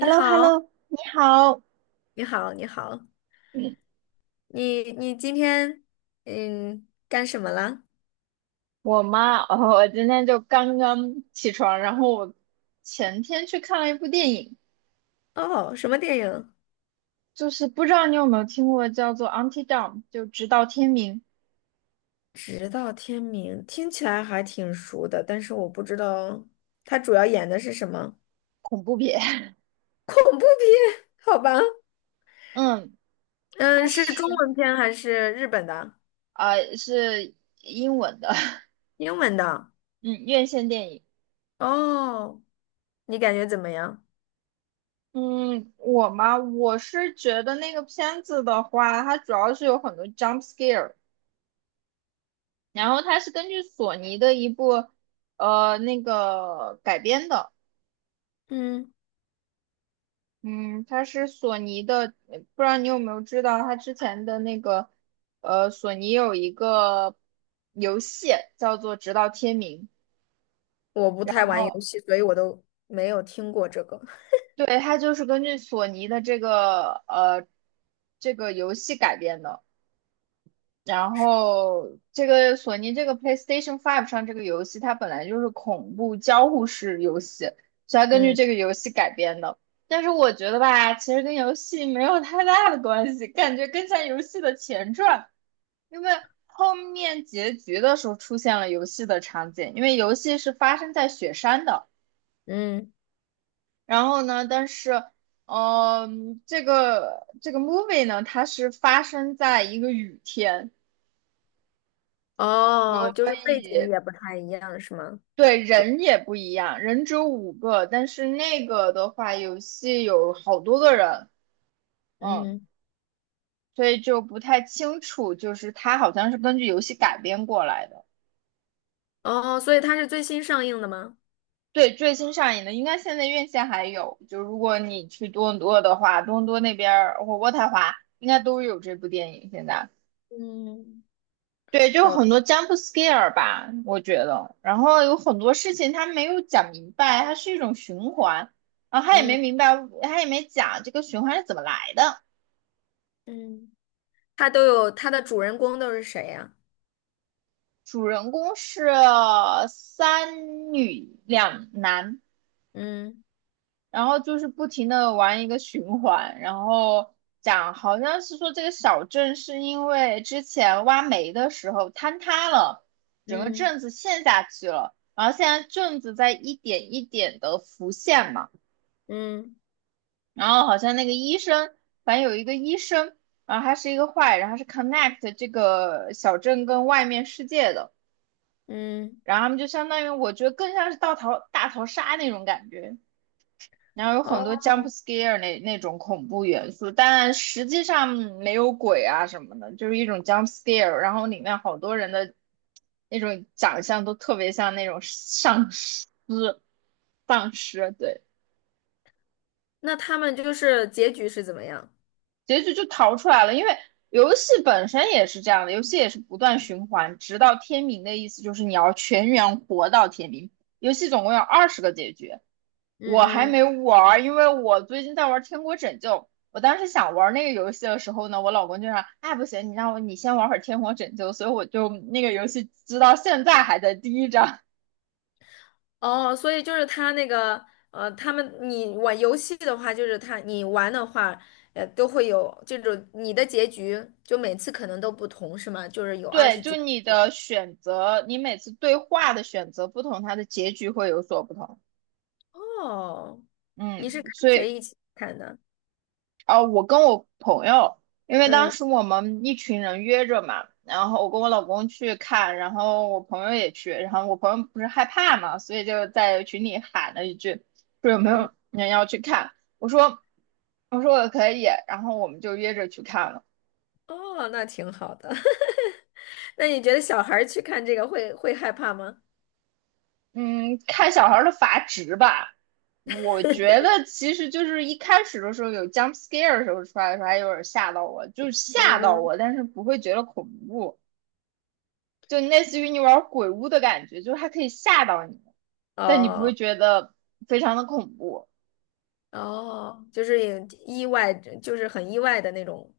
h e l l o h e l l 好，o 你好。你好，你好，嗯，你今天嗯干什么了？我今天就刚刚起床，然后我前天去看了一部电影，哦，什么电影？就是不知道你有没有听过叫做《Until Dawn》,就直到天明直到天明，听起来还挺熟的，但是我不知道它主要演的是什么。 恐怖片。恐怖片，好吧？嗯，它嗯，是中文是片还是日本的？呃是英文的，英文的？嗯，院线电影。哦，你感觉怎么样？嗯，我是觉得那个片子的话，它主要是有很多 jump scare,然后它是根据索尼的一部改编的。嗯，嗯，它是索尼的，不知道你有没有知道，它之前的那个，呃，索尼有一个游戏叫做《直到天明》。我不太玩哦，游戏，所以我都没有听过这个。对，它就是根据索尼的这个游戏改编的。然后这个索尼这个 PlayStation Five 上这个游戏，它本来就是恐怖交互式游戏，所以它根据嗯这个游戏改编的。但是我觉得吧，其实跟游戏没有太大的关系，感觉更像游戏的前传，因为后面结局的时候出现了游戏的场景，因为游戏是发生在雪山的。嗯。然后呢，但是，这个 movie 呢，它是发生在一个雨天。哦，就是背景也不太一样，是吗？对，人也不一样，人只有五个，但是那个的话，游戏有好多个人。嗯，嗯。所以就不太清楚，就是它好像是根据游戏改编过来的。哦，所以它是最新上映的吗？对，最新上映的，应该现在院线还有，就如果你去多伦多的话，多伦多那边儿或渥太华应该都有这部电影现在。嗯，对，就好，很多 jump scare 吧，我觉得。然后有很多事情他没有讲明白，它是一种循环，然后他也没嗯明白，他也没讲这个循环是怎么来的。嗯，它都有它的主人公都是谁呀？主人公是三女两男，嗯。然后就是不停的玩一个循环，然后讲好像是说这个小镇是因为之前挖煤的时候坍塌了，整个嗯。镇子陷下去了，然后现在镇子在一点一点的浮现嘛，嗯。然后好像那个医生，反正有一个医生，然后他是一个坏人，他是 connect 这个小镇跟外面世界的，嗯。然后他们就相当于我觉得更像是大逃杀那种感觉。然后有很哦，多 jump scare 那种恐怖元素，但实际上没有鬼啊什么的，就是一种 jump scare。然后里面好多人的那种长相都特别像那种丧尸，丧尸，对，那他们就是结局是怎么样？结局就逃出来了。因为游戏本身也是这样的，游戏也是不断循环，直到天明的意思就是你要全员活到天明。游戏总共有二十个结局，我还嗯。嗯，没玩因为我最近在玩《天国拯救》。我当时想玩那个游戏的时候呢，我老公就让，哎，不行，你让我你先玩会儿《天国拯救》，所以我就那个游戏直到现在还在第一章。哦，所以就是他那个，呃，他们你玩游戏的话，就是他你玩的话，呃，都会有这种你的结局，就每次可能都不同，是吗？就是有 二十对，就几。你的选择，你每次对话的选择不同，它的结局会有所不同。哦，你是嗯，跟所以谁一起看的？啊，我跟我朋友，因为当嗯。时我们一群人约着嘛，然后我跟我老公去看，然后我朋友也去，然后我朋友不是害怕嘛，所以就在群里喊了一句，说有没嗯。有人要去看？我说，我说我可以，然后我们就约着去看了。哦，那挺好的。那你觉得小孩儿去看这个会害怕吗？嗯，看小孩儿的阀值吧，我觉得其实就是一开始的时候有 jump scare 的时候出来的时候还有点吓到我，嗯。嗯。但是不会觉得恐怖。就类似于你玩鬼屋的感觉，就是它可以吓到你，但你不哦。会觉得非常的恐怖。哦，就是也意外，就是很意外的那种。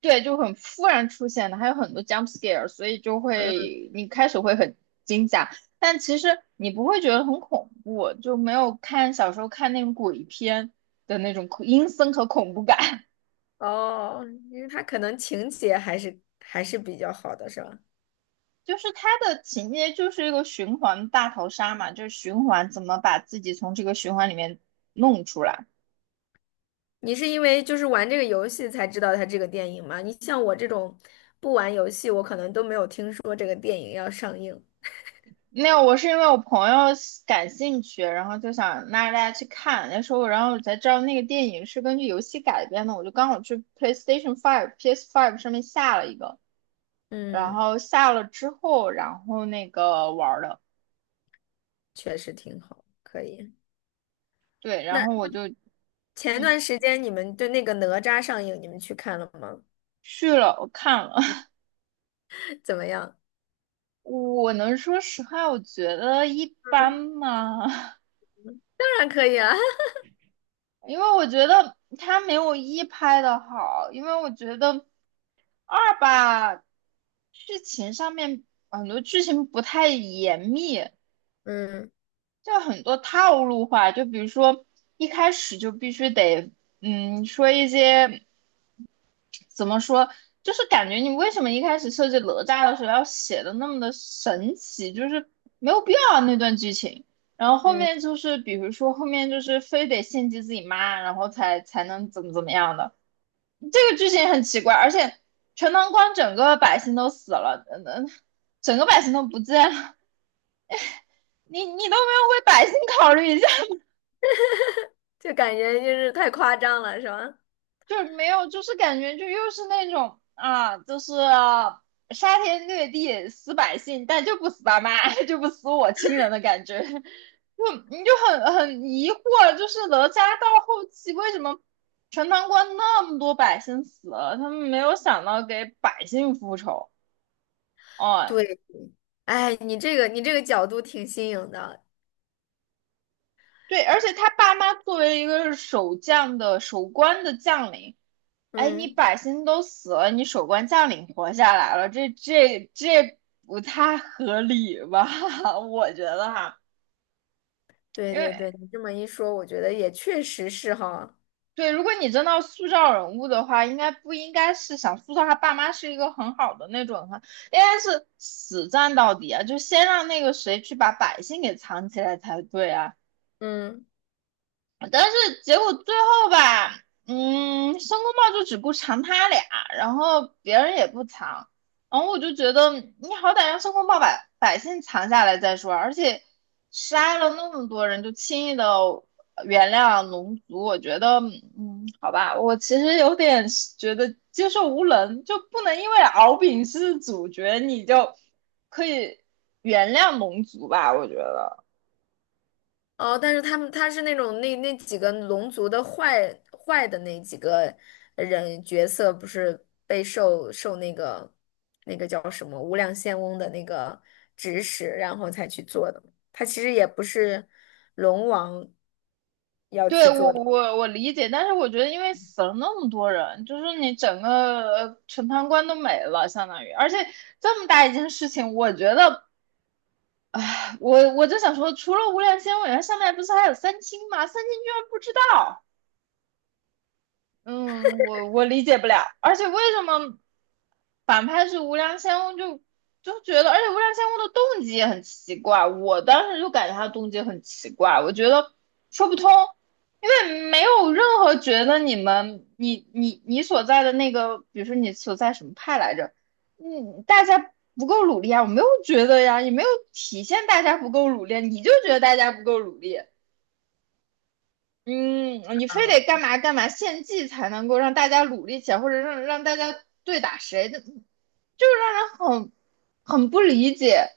对，就很突然出现的，还有很多 jump scare,所以就嗯，会你开始会很惊吓，但其实你不会觉得很恐怖，就没有看小时候看那种鬼片的那种恐阴森和恐怖感。哦，因为他可能情节还是比较好的，是吧？就是它的情节就是一个循环大逃杀嘛，就是循环怎么把自己从这个循环里面弄出来。你是因为就是玩这个游戏才知道它这个电影吗？你像我这种不玩游戏，我可能都没有听说这个电影要上映。没有，我是因为我朋友喜感兴趣，然后就想拉着大家去看。那时候，然后我才知道那个电影是根据游戏改编的。我就刚好去 PlayStation Five、PS Five 上面下了一个，然嗯，后下了之后，然后那个玩儿的，确实挺好，可以。对，然后我那就前嗯段时间你们对那个哪吒上映，你们去看了吗？去了，我看了。怎么样？我能说实话，我觉得一般嗯，嘛，当然可以啊。因为我觉得它没有一拍的好，因为我觉得。二吧，剧情上面很多剧情不太严密，嗯就很多套路化。就比如说一开始就必须得，嗯，说一些怎么说，就是感觉你为什么一开始设计哪吒的时候要写的那么的神奇，就是没有必要啊那段剧情。然后后嗯，面就是，比如说后面就是非得献祭自己妈，然后才能怎么怎么样的。这个剧情很奇怪，而且全唐关整个百姓都死了，嗯,整个百姓都不见了，你都没有为百姓考虑一下，就感觉就是太夸张了，是吧？就是没有，就是感觉就又是那种啊，就是杀天掠地死百姓，但就不死爸妈，就不死我亲人的感觉，就你就很疑惑，就是哪吒到后期为什么？全唐关那么多百姓死了，他们没有想到给百姓复仇。哦，对，哎，你这个角度挺新颖的。对，而且他爸妈作为一个守将的守关的将领，哎，你嗯，百姓都死了，你守关将领活下来了，这不太合理吧？我觉得哈，对因为对对，你这么一说，我觉得也确实是哈。对，如果你真的要塑造人物的话，应该不应该是想塑造他爸妈是一个很好的那种，哈，应该是死战到底啊，就先让那个谁去把百姓给藏起来才对啊。嗯。但是结果最后吧，嗯，申公豹就只顾藏他俩，然后别人也不藏，然后我就觉得你好歹让申公豹把百姓藏下来再说，而且杀了那么多人就轻易的原谅龙族，我觉得，嗯，好吧，我其实有点觉得接受无能，就不能因为敖丙是主角你就可以原谅龙族吧，我觉得。哦，但是他们他是那种那那几个龙族的坏的那几个人角色，不是被受那个那个叫什么无量仙翁的那个指使，然后才去做的。他其实也不是龙王要对，去做我的。我我理解，但是我觉得，因为死了那么多人，就是你整个全判官都没了，相当于，而且这么大一件事情，我觉得我就想说，除了无量仙委员，上面不是还有三清吗？三清居然不知道。嗯，我理解不了，而且为什么反派是无良仙翁就觉得，而且无良仙翁的动机也很奇怪，我当时就感觉他动机很奇怪，我觉得说不通，因为没有任何觉得你们你所在的那个，比如说你所在什么派来着，嗯，大家不够努力啊，我没有觉得呀，也没有体现大家不够努力，你就觉得大家不够努力，嗯，你非得干嘛干嘛献祭才能够让大家努力起来，或者让大家对打谁的，就是让人很很不理解。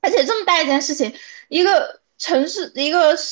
而且这么大一件事情，一个城市一个城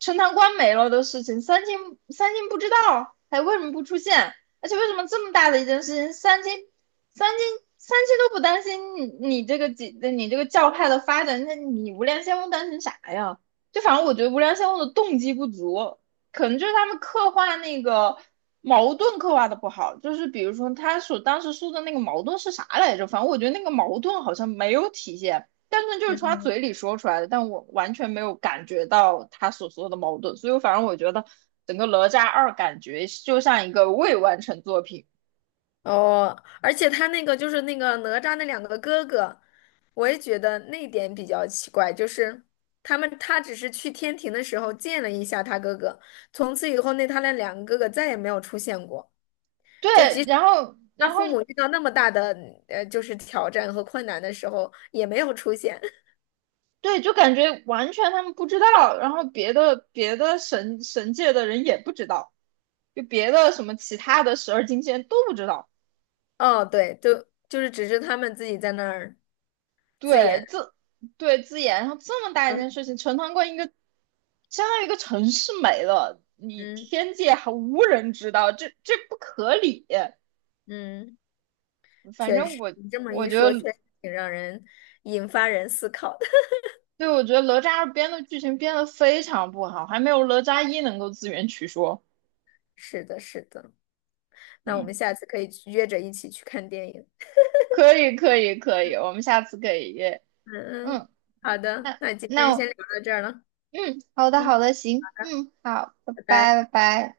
陈塘关没了的事情，三金不知道，还为什么不出现？而且为什么这么大的一件事情，三金三金都不担心你这个你这个教派的发展，那你无量仙翁担心啥呀？就反正我觉得无量仙翁的动机不足，可能就是他们刻画那个矛盾刻画的不好，就是比如说他所当时说的那个矛盾是啥来着？反正我觉得那个矛盾好像没有体现。但是就是从他嘴里说出来的，但我完全没有感觉到他所说的矛盾，所以反正我觉得整个《哪吒二》感觉就像一个未完成作品。哦，而且他那个就是那个哪吒那两个哥哥，我也觉得那点比较奇怪，就是他们他只是去天庭的时候见了一下他哥哥，从此以后那他那两个哥哥再也没有出现过。对，然后他然后父母遇到那么大的，呃，就是挑战和困难的时候也没有出现。对，就感觉完全他们不知道，然后别的神界的人也不知道，就别的什么其他的十二金仙都不知道。哦，对，就是只是他们自己在那儿自对，演。对自研，然后这么大一嗯。件事情，陈塘关一个相当于一个城市没了，你嗯。天界还无人知道，这不可理。嗯，反确正实，你这么我一觉说，得，确实挺让人引发人思考的。对，我觉得哪吒二编的剧情编的非常不好，还没有哪吒一能够自圆其说。是的，是的。那我们嗯，下次可以去约着一起去看电影。可以，我们下次可以约。嗯嗯，嗯，好的，那那今天先那聊到这儿了。嗯，嗯，好的，行，嗯，好，拜拜拜。拜，拜拜。